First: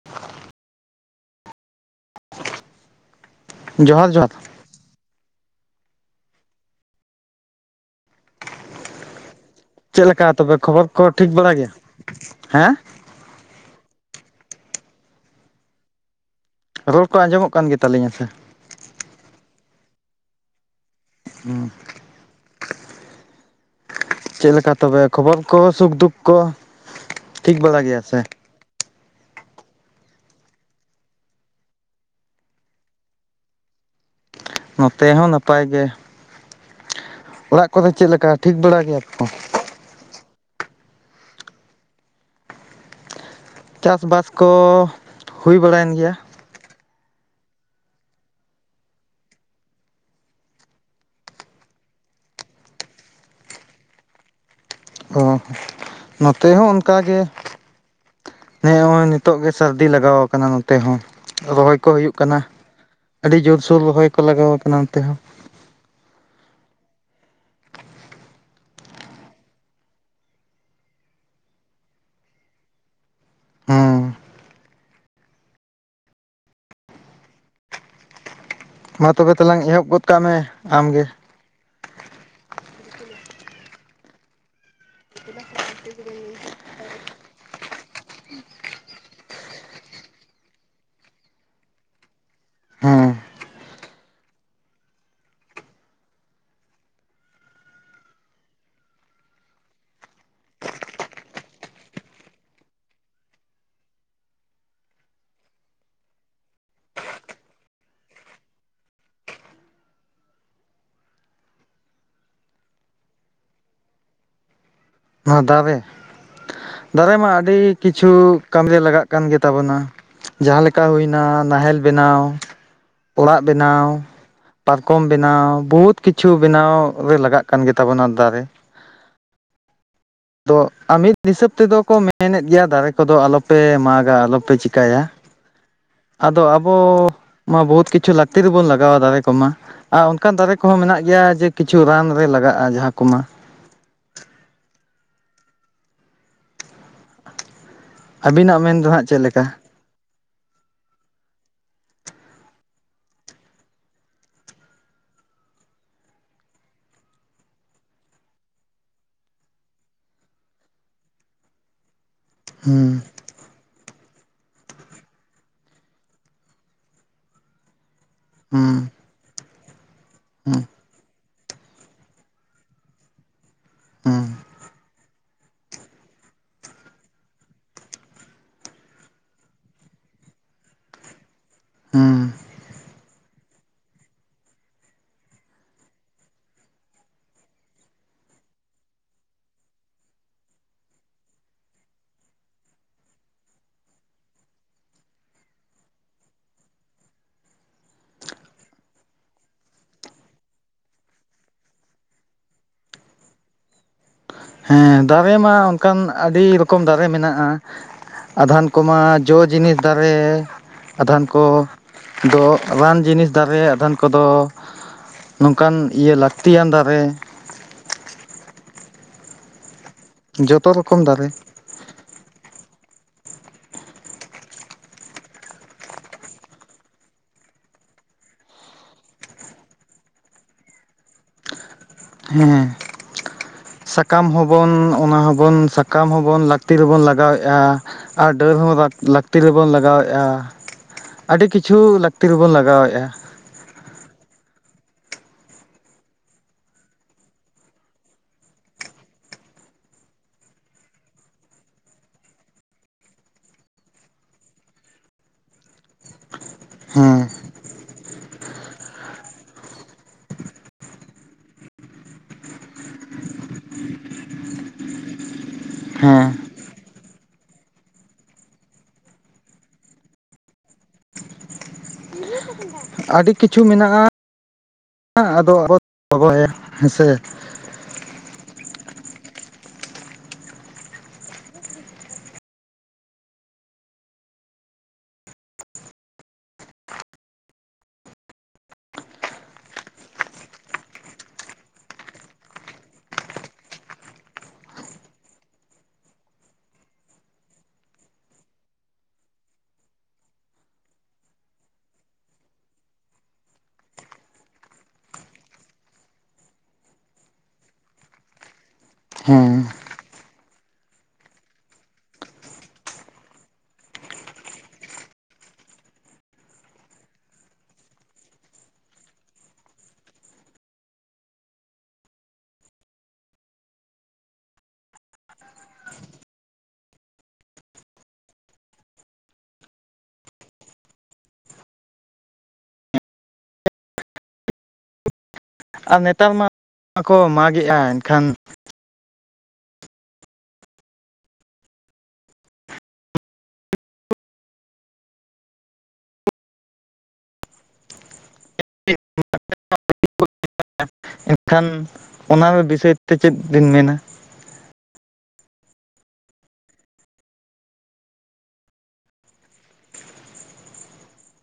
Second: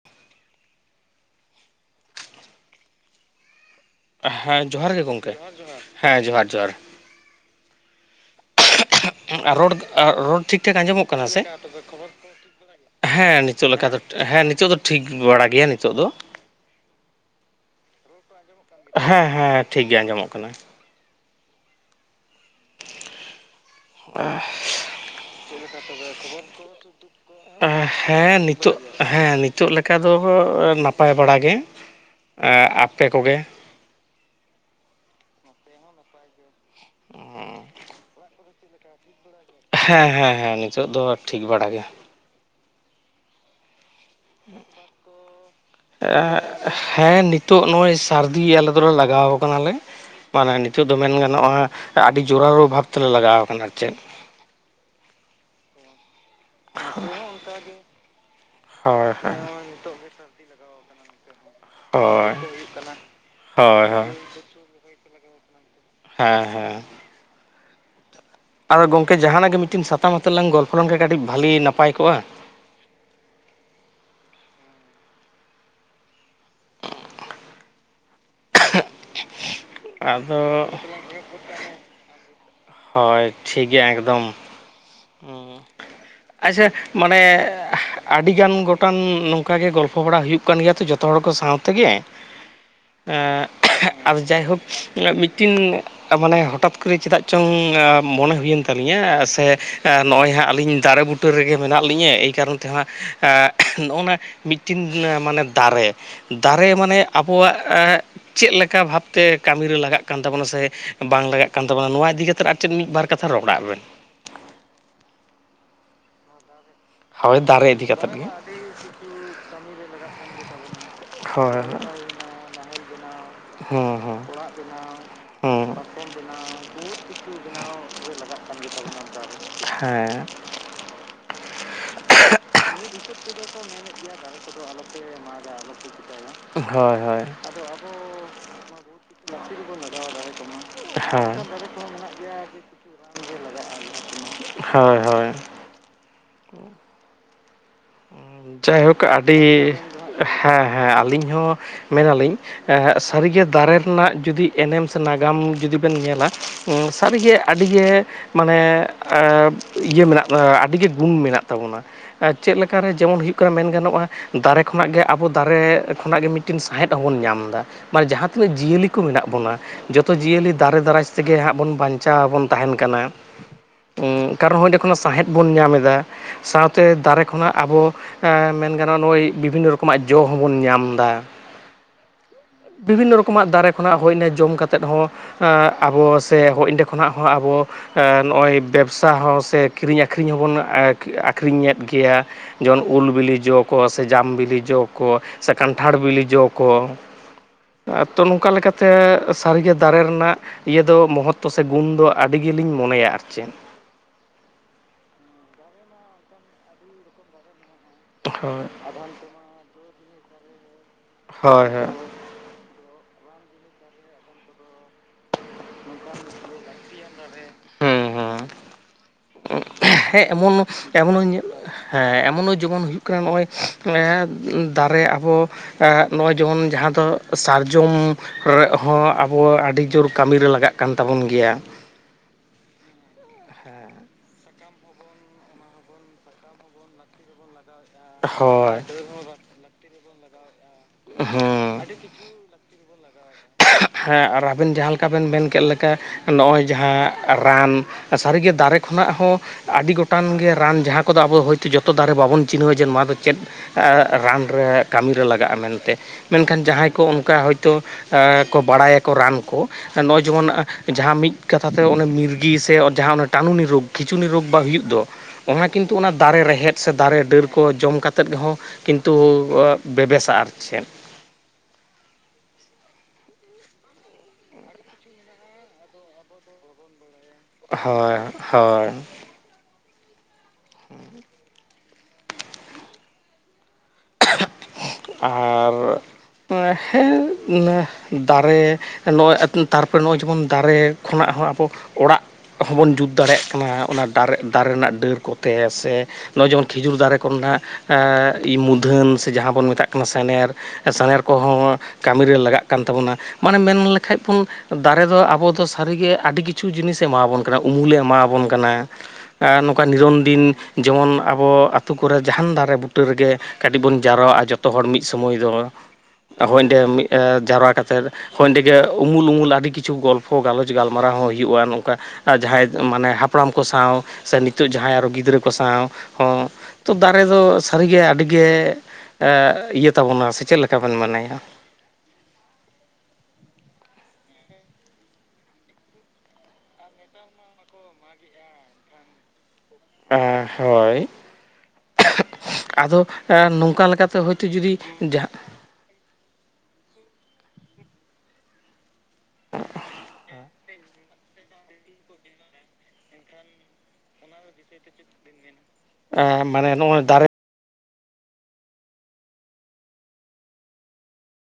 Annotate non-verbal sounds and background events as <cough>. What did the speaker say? <unintelligible> ᱡᱚᱦᱟᱨ ᱡᱚᱦᱟᱨ ᱦᱮᱸ ᱡᱚᱦᱟᱨ ᱜᱮ ᱜᱚᱢᱠᱮ, ᱦᱮᱸ ᱡᱚᱦᱟᱨ ᱡᱚᱦᱟᱨ᱾ ᱨᱳᱲ, ᱪᱮᱫ ᱞᱮᱠᱟ ᱨᱳᱲ ᱛᱚᱵᱮ ᱴᱷᱤᱠᱼ ᱴᱷᱟᱠ ᱠᱷᱚᱵᱚᱨ ᱟᱸᱡᱚᱢᱚᱜ ᱠᱚ ᱠᱟᱱᱟ ᱴᱷᱤᱠ ᱥᱮ? ᱵᱟᱲᱟ ᱜᱮᱭᱟ ᱦᱮᱸ ᱦᱮᱸ ᱱᱤᱛᱚᱜ ᱞᱮᱠᱟ ᱫᱚ ᱦᱮᱸ ᱱᱤᱛᱚᱜ ᱫᱚ ᱴᱷᱤᱠ ᱵᱟᱲᱟ ᱜᱮᱭᱟ ᱱᱤᱛᱚᱜ ᱫᱚ᱾ ᱨᱚᱲ ᱠᱚ ᱟᱸᱡᱚᱢᱚᱜ ᱠᱟᱱ ᱜᱮᱛᱟᱞᱤᱧᱟ ᱥᱮ? ᱦᱮᱸ ᱦᱮᱸ ᱴᱷᱤᱠ ᱜᱮ ᱟᱸᱡᱚᱢᱚᱜ ᱠᱟᱱᱟ᱾ ᱦᱩᱸ᱾ ᱪᱮᱫ ᱞᱮᱠᱟ ᱛᱚᱵᱮ ᱠᱷᱚᱵᱚᱨ ᱠᱚ ᱥᱩᱠ ᱫᱩᱠ ᱠᱚ ᱴᱷᱤᱠ ᱵᱟᱲᱟ ᱜᱮᱭᱟ ᱥᱮ ᱦᱮᱸ ᱱᱤ ᱱᱤᱛᱚᱜ ᱦᱮᱸ ᱱᱤᱛᱚᱜ ᱞᱮᱠᱟ ᱫᱚ ᱱᱟᱯᱟᱭ ᱵᱟᱲᱟ ᱜᱮ ᱟᱯᱮ ᱠᱚᱜᱮ? ᱱᱚᱛᱮ ᱦᱚᱸ ᱱᱟᱯᱟᱭ ᱜᱮ ᱚᱲᱟᱜ ᱠᱚᱫᱚ ᱪᱮᱫ ᱞᱮᱠᱟ ᱴᱷᱤᱠ ᱵᱟᱲᱟ ᱜᱮᱭᱟ ᱛᱚ? ᱦᱮᱸ ᱦᱮᱸ ᱦᱮᱸ ᱱᱤᱛᱳᱜ ᱫᱚ ᱴᱷᱤᱠ ᱵᱟᱲᱟ ᱜᱮ᱾ ᱪᱟᱥᱵᱟᱥ᱾ ᱠᱚ ᱦᱩᱭ ᱵᱟᱲᱟᱭᱮᱱ ᱜᱮᱭᱟ ᱮᱻ ᱦᱮᱸ ᱱᱤᱛᱚᱜ ᱱᱚᱜᱼᱚᱭ ᱥᱟᱹᱨᱫᱤ ᱟᱞᱮ ᱫᱚᱞᱮ ᱞᱟᱜᱟᱣ ᱠᱟᱱᱟᱞᱮ᱾ ᱢᱟᱱᱮ ᱱᱤᱛᱚᱜ ᱫᱚ ᱢᱮᱱ ᱜᱟᱱᱚᱜᱼᱟ ᱟᱹᱰᱤ ᱡᱳᱨᱟᱞᱳ ᱵᱷᱟᱵ ᱛᱮᱞᱮ ᱞᱟᱜᱟᱣ ᱠᱟᱱᱟ ᱟᱨ ᱪᱮᱫ᱾ ᱚᱻ ᱱᱚᱛᱮ ᱦᱚᱸ ᱚᱱᱠᱟ ᱜᱮ ᱱᱚᱜᱚᱭ ᱦᱚᱸ ᱱᱤᱛᱚᱜ ᱜᱮ ᱥᱟᱹᱨᱫᱤ ᱞᱟᱜᱟᱣ ᱠᱟᱱᱟ ᱱᱚ ᱚᱱᱛᱮ ᱦᱚᱸ ᱨᱚᱦᱚᱭ ᱠᱚ ᱦᱚᱸ ᱦᱳᱭᱳᱜ ᱦᱳᱭ ᱠᱟᱱᱟ ᱟᱹᱰᱤ ᱡᱳᱨᱥᱳᱨ ᱦᱳᱭ ᱨᱚᱦᱚᱭ ᱦᱳᱭ ᱠᱚ ᱞᱟᱜᱟᱣ ᱠᱟᱱᱟ ᱚᱱᱛᱮ ᱦᱚᱸ᱾ ᱦᱮᱸ ᱦᱮᱸ᱾ ᱟᱫᱚ ᱜᱚᱝᱠᱮ ᱡᱟᱦᱟᱱᱟᱜ ᱜᱮ ᱢᱤᱫᱴᱮᱱ ᱥᱟᱛᱟᱢ ᱟᱛᱮᱫ ᱞᱟᱝ ᱜᱚᱞᱯᱚ ᱞᱮᱱᱠᱷᱟᱱ ᱠᱟᱹᱴᱤᱡ ᱵᱷᱟᱞᱤ ᱱᱟᱯᱟᱭ ᱠᱚᱜᱼᱟ᱾ ᱦᱮᱸ ᱢᱟ ᱛᱚᱵᱮ ᱛᱟᱞᱟᱝ ᱮᱦᱚᱵ ᱜᱚᱫ ᱠᱟᱜ ᱢᱮ ᱟᱫᱚ ᱟᱢᱜᱮ᱾ ᱦᱳᱭ ᱴᱷᱤᱠ ᱜᱮᱭᱟ ᱮᱠᱫᱚᱢ ᱩᱸ ᱟᱪᱪᱷᱟ ᱢᱟᱱᱮ ᱟᱹᱰᱤᱜᱟᱱ ᱜᱚᱴᱟᱝ ᱱᱚᱝᱠᱟ ᱜᱮ ᱜᱚᱞᱯᱚ ᱵᱟᱲᱟ ᱦᱩᱭᱩᱜ ᱠᱟᱱ ᱜᱮᱭᱟ ᱛᱚ ᱡᱚᱛᱚ ᱦᱚᱲ ᱠᱚ ᱥᱟᱶᱛᱮᱜᱮ, ᱦᱮᱸ ᱟᱫᱚ ᱡᱟᱭᱦᱳᱠ ᱟᱜ ᱢᱤᱴᱤᱱ ᱟᱻ ᱢᱟᱱᱮ ᱦᱚᱴᱟᱛ ᱠᱚᱨᱮ ᱪᱮᱫᱟᱜ ᱪᱚᱝ ᱢᱚᱱᱮ ᱦᱩᱭᱮᱱ ᱛᱟᱹᱞᱤᱧᱟ ᱥᱮ ᱱᱚᱜᱼᱚᱭ ᱦᱟᱸᱜ ᱟᱞᱤᱧ ᱫᱟᱨᱮ ᱵᱩ ᱵᱩᱴᱟᱹ ᱨᱮᱜᱮ ᱢᱮᱱᱟᱜ ᱞᱤᱧᱟᱹ ᱮᱭ ᱠᱟᱨᱚᱱ ᱛᱮᱦᱟᱜᱸ ᱟᱜ ᱱᱚᱜᱼᱚ ᱱᱟ ᱢᱤᱴᱤᱱ ᱢᱟᱱᱮ ᱫᱟᱨᱮ ᱫᱟᱨᱮ ᱢᱟᱱᱮ ᱟᱵᱚᱣᱟᱜ ᱪᱮᱫ ᱞᱮᱠᱟ ᱵᱷᱟᱵᱽᱛᱮ ᱠᱟᱹᱢᱤᱨᱮ ᱞᱟᱜᱟᱜ ᱠᱟᱱ ᱛᱟᱵᱚᱱᱟ ᱥᱮ ᱵᱟᱝ ᱞᱟᱜᱟᱜ ᱠᱟᱱ ᱛᱟᱵᱚᱱᱟ ᱱᱚᱣᱟ ᱤᱫᱤ ᱠᱟᱛᱮᱫ ᱟᱨ ᱪᱮᱫ ᱢᱤᱫ ᱵᱟᱨ ᱠᱟᱛᱷᱟ ᱨᱚᱲᱟᱜ ᱵᱮᱱ? ᱱᱚᱣᱟ ᱫᱟᱨᱮ, ᱫᱟᱨᱮ ᱢᱟ ᱦᱳᱭ ᱟᱹᱰᱤ ᱤᱫᱤ ᱠᱟᱛᱮᱫ ᱠᱤᱪᱷᱩ ᱜᱮ ᱠᱟᱹᱢᱤ ᱨᱮ ᱞᱟᱜᱟᱜ ᱠᱟᱱ ᱜᱮᱛᱟᱵᱚᱱᱟ ᱡᱟᱦᱟᱸ ᱞᱮᱠᱟ ᱦᱩᱭᱱᱟ ᱛᱟᱵᱚᱱᱟ ᱦᱳᱭ ᱱᱟᱦᱮᱞ ᱵᱮᱱᱟᱣ ᱚᱲᱟᱜ ᱱᱟᱦᱮᱞ ᱵᱮᱱᱟᱣ, ᱦᱮᱸ ᱦᱮᱸ ᱚᱲᱟᱜ ᱯᱟᱨᱠᱚᱢ ᱵᱮᱱᱟᱣ, ᱵᱚᱦᱩᱛ ᱠᱤᱪᱷᱩ ᱵᱮᱱᱟᱣ ᱨᱮ ᱞᱟᱜᱟᱜ ᱠᱟᱱ ᱜᱮᱛᱟᱵᱚᱱᱟ ᱫᱟᱨᱮ᱾ <inaudible> ᱫᱟᱨᱮ ᱦᱮᱸ ᱛᱚ ᱟ ᱢᱤᱫ ᱦᱤᱥᱟᱹᱵ ᱛᱮᱫᱚ ᱠᱚ ᱢᱮᱱᱮᱫ ᱜᱮᱭᱟ ᱫᱟᱨᱮ ᱠᱚᱫᱚ ᱟᱞᱚᱯᱮ ᱢᱟᱜᱟ ᱟᱞᱚᱯᱮ ᱪᱤᱠᱟᱹᱭᱟ᱾ ᱟᱫᱚ ᱟᱵᱚ ᱦᱳᱭ ᱦᱳᱭ ᱦᱳᱭ ᱢᱟ ᱵᱚᱦᱩᱛ ᱠᱤᱪᱷᱩ ᱞᱟᱹᱠᱛᱤ ᱨᱮᱵᱚ ᱞᱟᱜᱟᱣᱟ ᱫᱟᱨᱮ ᱠᱚᱢᱟ᱾ ᱟᱨ ᱚᱱᱠᱟᱱ ᱫᱟᱨᱮ ᱠᱚᱦᱚᱸ ᱢᱮᱱᱟᱜ ᱜᱮᱭᱟ ᱡᱮ ᱠᱤᱪᱷᱩ ᱨᱟᱱ ᱨᱮ ᱞᱟᱜᱟᱜᱼᱟ ᱡᱟᱦᱟᱸ ᱠᱚᱢᱟ᱾ ᱹᱹᱹᱦᱳᱭ ᱦᱳᱭ ᱟᱹᱵᱤᱱᱟᱜ ᱢᱮᱱ ᱫᱚ ᱦᱟᱸᱜ ᱡᱟᱭᱦᱳᱠ ᱪᱮᱫ ᱞᱮᱠᱟ ᱟᱹᱰᱤ ᱦᱮᱸ ᱦᱮᱸ ᱟᱹᱞᱤᱧ ᱦᱚᱸ ᱢᱮᱱᱟᱞᱤᱧ᱾ ᱮ ᱦᱟᱸᱜ ᱥᱟᱹᱨᱤᱜᱮ ᱫᱟᱨᱮ ᱨᱮᱱᱟᱜ ᱡᱩᱫᱤ ᱮᱱᱮᱢ ᱥᱮ ᱱᱟᱜᱟᱢ ᱡᱩᱫᱤ ᱵᱮᱱ ᱧᱮᱞᱟᱼᱼ ᱚᱸ ᱥᱟᱹᱨᱤᱜᱮ ᱟᱹᱰᱤᱜᱮ ᱢᱟᱱᱮ ᱟᱸ ᱤᱭᱟᱹ ᱢᱮᱱᱟᱜ ᱟᱹᱰᱤᱜᱮ ᱜᱩᱱ ᱢᱮᱱᱟᱜ ᱛᱟᱵᱚᱱᱟ᱾ ᱪᱮᱫ ᱞᱮᱠᱟ ᱨᱮ ᱦᱩᱸ ᱡᱮᱢᱚᱱ ᱦᱩᱭᱩᱜ, ᱚᱠᱟ ᱢᱮᱱ ᱜᱟᱱᱚᱜᱼᱟ ᱫᱟᱨᱮ ᱠᱷᱚᱱᱟᱜ ᱜᱮ ᱟᱵᱚ ᱫᱟᱨᱮ ᱠᱷᱚᱱᱟᱜ ᱜᱮ ᱢᱤᱫᱴᱤᱱ ᱥᱟᱸᱦᱮᱫ ᱦᱚᱸᱵᱚᱱ ᱧᱟᱢ ᱫᱟ᱾ ᱢᱟᱱᱮ ᱡᱟᱦᱟᱸᱼᱼ ᱛᱤᱱᱟᱹᱜ ᱦᱩᱸ ᱡᱤᱭᱟᱹᱞᱤ ᱠᱚ ᱢᱮᱱᱟᱜ ᱵᱚᱱᱟ ᱡᱚᱛᱚ ᱡᱤᱭᱟᱹᱞᱤ ᱦᱩᱸ ᱫᱟᱨᱮ ᱫᱟᱨᱟᱭᱼᱼ ᱛᱮᱜᱮ ᱦᱟᱸᱜ ᱵᱚᱱ ᱵᱟᱧᱪᱟᱣ ᱵᱚᱱ ᱛᱟᱦᱮᱱ ᱠᱟᱱᱟ ᱦᱩᱸ ᱚᱸᱜ ᱠᱟᱨᱚᱱ ᱦᱚᱸ ᱚᱸᱰᱮ ᱠᱷᱚᱱᱟᱜ ᱥᱟᱸᱦᱮᱫᱼᱼ ᱵᱚᱱ ᱧᱟᱢ ᱮᱫᱟ ᱥᱟᱶᱛᱮ ᱫᱟᱨᱮᱼᱼ ᱠᱷᱚᱱᱟᱜ ᱟᱵᱚ ᱻᱟ ᱢᱮᱱ ᱜᱟᱱᱚᱜᱼᱟ ᱱᱚᱜᱼᱚᱭ ᱵᱤᱵᱷᱤᱱᱱᱚ ᱨᱚᱠᱚᱢᱟᱜ ᱡᱚ ᱦᱚᱸᱵᱚᱱ ᱧᱟᱢ ᱫᱟ᱾ ᱦᱩᱸ ᱵᱤᱵᱷᱤᱱᱱᱚ ᱨᱚᱠᱚᱢᱟᱜ ᱫᱟᱨᱮ ᱠᱷᱚᱱᱟᱜ ᱦᱚᱸᱭᱱᱮ ᱡᱚᱢ ᱠᱟᱛᱮ ᱦᱚᱸᱼᱼ ᱟᱜ ᱟᱵᱚ ᱥᱮ ᱦᱚᱸ ᱮᱸᱰᱮ ᱠᱷᱚᱱᱟᱜ ᱦᱚᱸ ᱟᱵᱚ᱾ ᱟ ᱱᱚᱜᱼᱚᱭ ᱵᱮᱵᱥᱟ ᱦᱚᱸ ᱥᱮ ᱠᱤᱨᱤᱧ ᱟᱠᱷᱨᱤᱧ ᱦᱚᱸᱵᱚᱱ ᱟᱠ ᱟᱠᱷᱨᱤᱧᱮᱫ ᱜᱮᱭᱟ᱾ ᱡᱚᱱ ᱩᱞ ᱵᱤᱞᱤ ᱡᱚ ᱠᱚ ᱥᱮ ᱡᱟᱢ ᱵᱤᱞᱤ ᱡᱚ ᱠᱚ ᱥᱮ ᱠᱟᱱᱴᱷᱟᱲ ᱵᱤᱞᱤ ᱡᱚ ᱠᱚ ᱛᱚ ᱱᱚᱝᱠᱟ ᱞᱮᱠᱟᱛᱮ ᱥᱟᱹᱨᱤᱜᱮ ᱫᱟᱨᱮ ᱨᱮᱱᱟᱜᱼᱼ ᱤᱭᱟᱹ ᱫᱚ ᱢᱚᱦᱚᱛᱛᱚ ᱥᱮ ᱜᱩᱱ ᱫᱚ ᱟᱹᱰᱤ ᱜᱮᱞᱤᱧ ᱢᱚᱱᱮᱛᱮ ᱟᱨ ᱪᱮ᱾ ᱦᱮᱸ ᱫᱟᱨᱮ ᱢᱟ ᱚᱱᱠᱟᱱ ᱨᱚᱠᱚᱢ ᱫᱟᱨᱮ ᱢᱮᱱᱟᱜᱼᱟ᱾ ᱟᱫᱚ ᱦᱳᱭ ᱦᱟᱱᱠᱳ ᱢᱟ ᱡᱚ ᱡᱤᱱᱤᱥ ᱫᱟᱨᱮ ᱟᱫᱚ ᱦᱟᱱᱠᱳ ᱦᱳᱭ ᱦᱳᱭ ᱠᱚ᱾ ᱫᱚ ᱨᱟᱱ ᱡᱤᱱᱤᱥ ᱫᱟᱨᱮ ᱟᱫᱚᱱᱠᱚᱫᱚ ᱾ ᱱᱚᱝᱠᱟᱱ ᱤᱭᱟᱹ ᱞᱟᱹᱠᱛᱤᱭᱟᱱ ᱫᱟᱨᱮ᱾ ᱦᱚᱸ ᱦᱚᱸ ᱦᱮᱜᱸ ᱮᱢᱚᱱ ᱡᱚᱛᱚ ᱨᱚᱠᱚᱢ ᱮᱢᱚᱱ ᱫᱟᱨᱮ ᱦᱚᱸ ᱧᱮᱞᱢᱮ ᱦᱮᱸ ᱮᱢᱚᱱᱚ ᱡᱮᱢᱚᱱ ᱦᱩᱭᱩᱜ ᱠᱟᱱᱟ ᱱᱚᱜᱼᱚᱭ ᱻᱮ ᱫᱟᱨᱮ ᱟᱵᱚ᱾ ᱟᱜ ᱱᱚ ᱡᱚᱱ ᱡᱟᱦᱟᱸ ᱫᱚ ᱥᱟᱨᱡᱚᱢ ᱦᱮ ᱦᱚᱸ ᱟᱵᱚ ᱟᱹᱰᱤ ᱡᱳᱨ ᱠᱟᱹᱢᱤᱨᱮ ᱞᱟᱜᱟᱜ ᱠᱟᱱ ᱛᱟᱵᱚᱱ ᱜᱮᱭᱟ᱾ ᱦᱮᱸ ᱥᱟᱠᱟᱢ ᱦᱚᱸᱵᱚᱱ ᱚᱱᱟ ᱦᱚᱸᱵᱟᱱ ᱥᱟᱠᱟᱢ ᱦᱚᱸᱵᱚᱱ ᱞᱟᱹᱠᱛᱤ ᱨᱮᱵᱚᱱ ᱞᱟᱜᱟᱣᱮᱜᱼᱟ᱾ ᱟᱨ ᱰᱟᱹᱨ ᱦᱚᱸ ᱦᱳᱭ ᱨᱟᱠ ᱞᱟᱹᱠᱛᱤ ᱨᱮᱵᱚ ᱞᱟᱜᱟᱣᱮᱜ ᱼᱟ᱾ ᱟᱹᱰᱤ ᱠᱤᱪᱷᱩ ᱞᱟᱹᱠᱛᱤ ᱦᱚᱵᱚᱱ ᱞᱟᱜᱟᱣᱮᱜᱼᱟ᱾ ᱟᱦ ᱦᱟᱜ ᱦᱮᱸ ᱟᱨᱚ ᱟᱵᱮᱱ ᱡᱟᱦᱟᱸ ᱞᱮᱠᱟ ᱵᱮᱱ ᱢᱮᱱ ᱠᱮᱫ ᱞᱮᱠᱟ ᱱᱚᱜᱼᱚᱭ ᱡᱟᱦᱟᱸ ᱨᱟᱱᱼᱼ ᱟ ᱥᱟᱹᱨᱤᱜᱮ ᱫᱟᱨᱮ ᱠᱷᱚᱱᱟᱜ ᱦᱚᱸ᱾ ᱟᱹᱰᱤ ᱜᱚᱴᱟᱝ ᱜᱮ ᱨᱟᱱ ᱡᱟᱦᱟᱸ ᱠᱚᱫᱚ ᱟᱵᱚ ᱦᱚᱭᱛᱳ ᱡᱚᱛᱚ ᱫᱟᱨᱮ ᱵᱟᱵᱚᱱ ᱪᱤᱱᱦᱟᱹᱣᱣᱟ ᱡᱮ ᱱᱚᱣᱟ ᱫᱚ ᱪᱮᱫ᱾ ᱟ ᱨᱟᱱ ᱨᱮ ᱠᱟᱹᱢᱤᱨᱮ ᱞᱟᱜᱟᱜᱼᱟ ᱢᱮᱱᱛᱮ ᱢᱮᱱᱠᱷᱟᱱ ᱡᱟᱦᱟᱸᱭ ᱠᱚ ᱦᱮᱸ ᱚᱱᱠᱟ ᱦᱳᱭᱛᱳ᱾ ᱮᱻᱠᱚ ᱵᱟᱲᱟᱭᱟᱠᱚ ᱨᱟᱱ ᱠᱚ᱾ ᱱᱚᱜᱼᱚᱭ ᱡᱮᱢᱚᱱ ᱡᱟᱦᱟᱸ ᱢᱤᱫ ᱠᱟᱛᱷᱟ ᱛᱮ ᱚᱱ ᱢᱤᱨᱜᱤ ᱥᱮ ᱡᱟᱦᱟᱸ ᱚᱱᱟ ᱴᱟᱱᱩᱱᱤ ᱨᱳᱜᱽ᱾ ᱠᱷᱤᱪᱩᱱᱤ ᱨᱳᱜᱽ ᱵᱟᱝ ᱦᱩᱭᱩᱜ ᱫᱚ ᱚᱱᱟ ᱠᱤᱱᱛᱩ ᱚᱱᱟ ᱦᱮᱸ ᱫᱟᱨᱮ ᱨᱮᱦᱮᱫ᱾ ᱥᱮ ᱫᱟᱨᱮ ᱰᱟᱹᱨ ᱠᱚ ᱡᱚᱢ ᱠᱟᱛᱮᱫ ᱜᱮᱦᱚᱸ ᱠᱤᱱᱛᱩ ᱵᱮᱵᱮᱥᱟ ᱟᱨ ᱪᱮᱫ᱾ <inaudible> ᱟᱹᱰᱤ ᱠᱤᱪᱷᱩ ᱢᱮᱱᱟᱜᱼᱟ᱾ ᱟᱫᱚ ᱟᱵᱚ <unintelligible> ᱜᱚᱜᱚᱭᱟ ᱦᱮᱸᱥᱮ? ᱦᱚᱭ ᱦᱳᱭ ᱟᱨ ᱦᱮᱸ ᱮᱻᱫᱟᱨᱮ᱾ ᱱᱚᱜᱼᱚᱭ <unintelligible> ᱛᱟᱨᱯᱚᱨᱮ ᱱᱚᱜᱼᱚᱭ ᱡᱮᱢᱚᱱ ᱫᱟᱨᱮ ᱠᱷᱚᱱᱟᱜ ᱦᱚᱸ ᱟᱵᱚ ᱚᱲᱟᱜ ᱦᱚᱸᱵᱚᱱ ᱡᱩᱛ ᱫᱟᱲᱮᱭᱟᱜ ᱠᱟᱱᱟ ᱚᱱᱟ ᱫᱟᱨᱮ ᱫᱟᱨᱮ ᱨᱮᱱᱟᱜ ᱰᱟᱹᱨ ᱠᱚᱛᱮ ᱥᱮ ᱱᱚᱜᱼᱚᱭ ᱡᱮᱢᱚᱱ ᱠᱷᱤᱡᱩᱨ ᱫᱟᱨᱮ ᱠᱚᱨᱮᱱᱟᱜ ᱢᱩᱫᱷᱟᱹᱱ ᱥᱮ ᱡᱟᱦᱟᱸ ᱵᱚᱱ ᱢᱮᱛᱟᱜ ᱠᱟᱱᱟ ᱥᱮᱱᱮᱨ᱾ ᱥᱮᱱᱮᱨ ᱠᱚᱦᱚᱸ ᱠᱟᱹᱢᱤᱨᱮ ᱞᱟᱜᱟᱜ ᱠᱟᱱ ᱛᱟᱵᱚᱱᱟ ᱢᱟᱱᱮ ᱢᱮᱱ ᱞᱮᱠᱷᱟᱡ ᱵᱚᱱ, ᱫᱟᱨᱮ ᱫᱚ ᱟᱵᱚ ᱫᱚ ᱥᱟᱹᱨᱤᱜᱮ ᱟᱹᱰᱤ ᱠᱤᱪᱷᱩ ᱡᱤᱱᱤᱥᱮ ᱮᱢᱟᱵᱚᱱ ᱠᱟᱱᱟ ᱩᱢᱩᱞᱮ ᱮᱢᱟᱵᱚᱱ ᱠᱟᱱᱟ᱾ ᱦᱮᱸ ᱱᱚᱝᱠᱟ ᱱᱤᱨᱚᱱᱫᱤᱱ ᱡᱮᱢᱚᱱ ᱟᱵᱚ ᱟᱹᱛᱳ ᱠᱚᱨᱮ ᱡᱟᱦᱟᱱ ᱫᱟᱨᱮ ᱵᱩᱴᱟᱹ ᱨᱮᱜᱮ᱾ ᱠᱟᱹᱴᱤᱡ ᱵᱚᱱ ᱡᱟᱣᱨᱟᱜᱼᱟ ᱡᱚᱛᱚ ᱦᱚᱲ ᱢᱤᱫ ᱥᱚᱢᱚᱭ ᱫᱚ ᱦᱳᱭ ᱚᱸᱰᱮ <unintelligible> ᱡᱟᱣᱨᱟ ᱠᱟᱛᱮᱫ, ᱦᱚᱭ ᱮᱸᱰᱮᱜᱮ ᱩᱢᱩᱞ-ᱩᱢᱩᱞ ᱟᱹᱰᱤ ᱠᱤᱪᱷᱩ ᱜᱚᱞᱯᱷᱚ ᱜᱟᱞᱚᱪ ᱜᱟᱞᱢᱟᱨᱟᱣ ᱦᱚᱸ ᱦᱩᱭᱩᱜᱼᱟ ᱱᱚᱝᱠᱟ᱾ ᱡᱟᱦᱟᱸᱭ ᱢᱟᱱᱮ ᱦᱟᱯᱲᱟᱢ ᱠᱚ ᱥᱟᱶ ᱥᱮ ᱱᱤᱛᱚᱜ ᱡᱟᱦᱟᱸᱭ ᱟᱨᱚ ᱜᱤᱫᱽᱨᱟᱹ ᱠᱚ ᱥᱟᱶ ᱦᱚᱸ᱾ ᱛᱚ ᱫᱟᱨᱮ ᱫᱚ ᱥᱟᱹᱨᱤᱜᱮ ᱟᱹᱰᱤᱜᱮ ᱤᱭᱟᱹ ᱮᱸ ᱮᱭᱟᱹ ᱛᱟᱵᱚᱱᱟ ᱥᱮ ᱪᱮᱫ ᱞᱮᱠᱟᱵᱚᱱ ᱢᱚᱱᱮᱭᱟ? ᱟᱨ ᱱᱮᱛᱟᱨ ᱢᱟ ᱢᱟᱠᱚ ᱢᱟᱜᱮᱫᱼᱟ ᱮᱱᱠᱷᱟᱱᱼ ᱮᱻᱦᱳᱭ᱾ <unintelligible> ᱟᱫᱚ ᱮ ᱱᱚᱝᱠᱟ ᱞᱮᱠᱟᱛᱮ ᱦᱳᱭᱛᱳ ᱡᱩᱫᱤ ᱡᱟᱦᱟᱸ <unintelligible> <inaudible> ᱮᱱᱠᱷᱟᱱ ᱚᱱᱟ ᱵᱤᱥᱚᱭ ᱛᱮ ᱪᱮᱫ ᱵᱤᱱ ᱢᱮᱱᱟ? <inaudible> <unintelligible> ᱵᱤᱱ ᱢᱮᱱᱟ᱾ ᱮ ᱢᱟᱱᱮ ᱱᱚᱜᱼᱚᱭ ᱫᱟᱨᱮ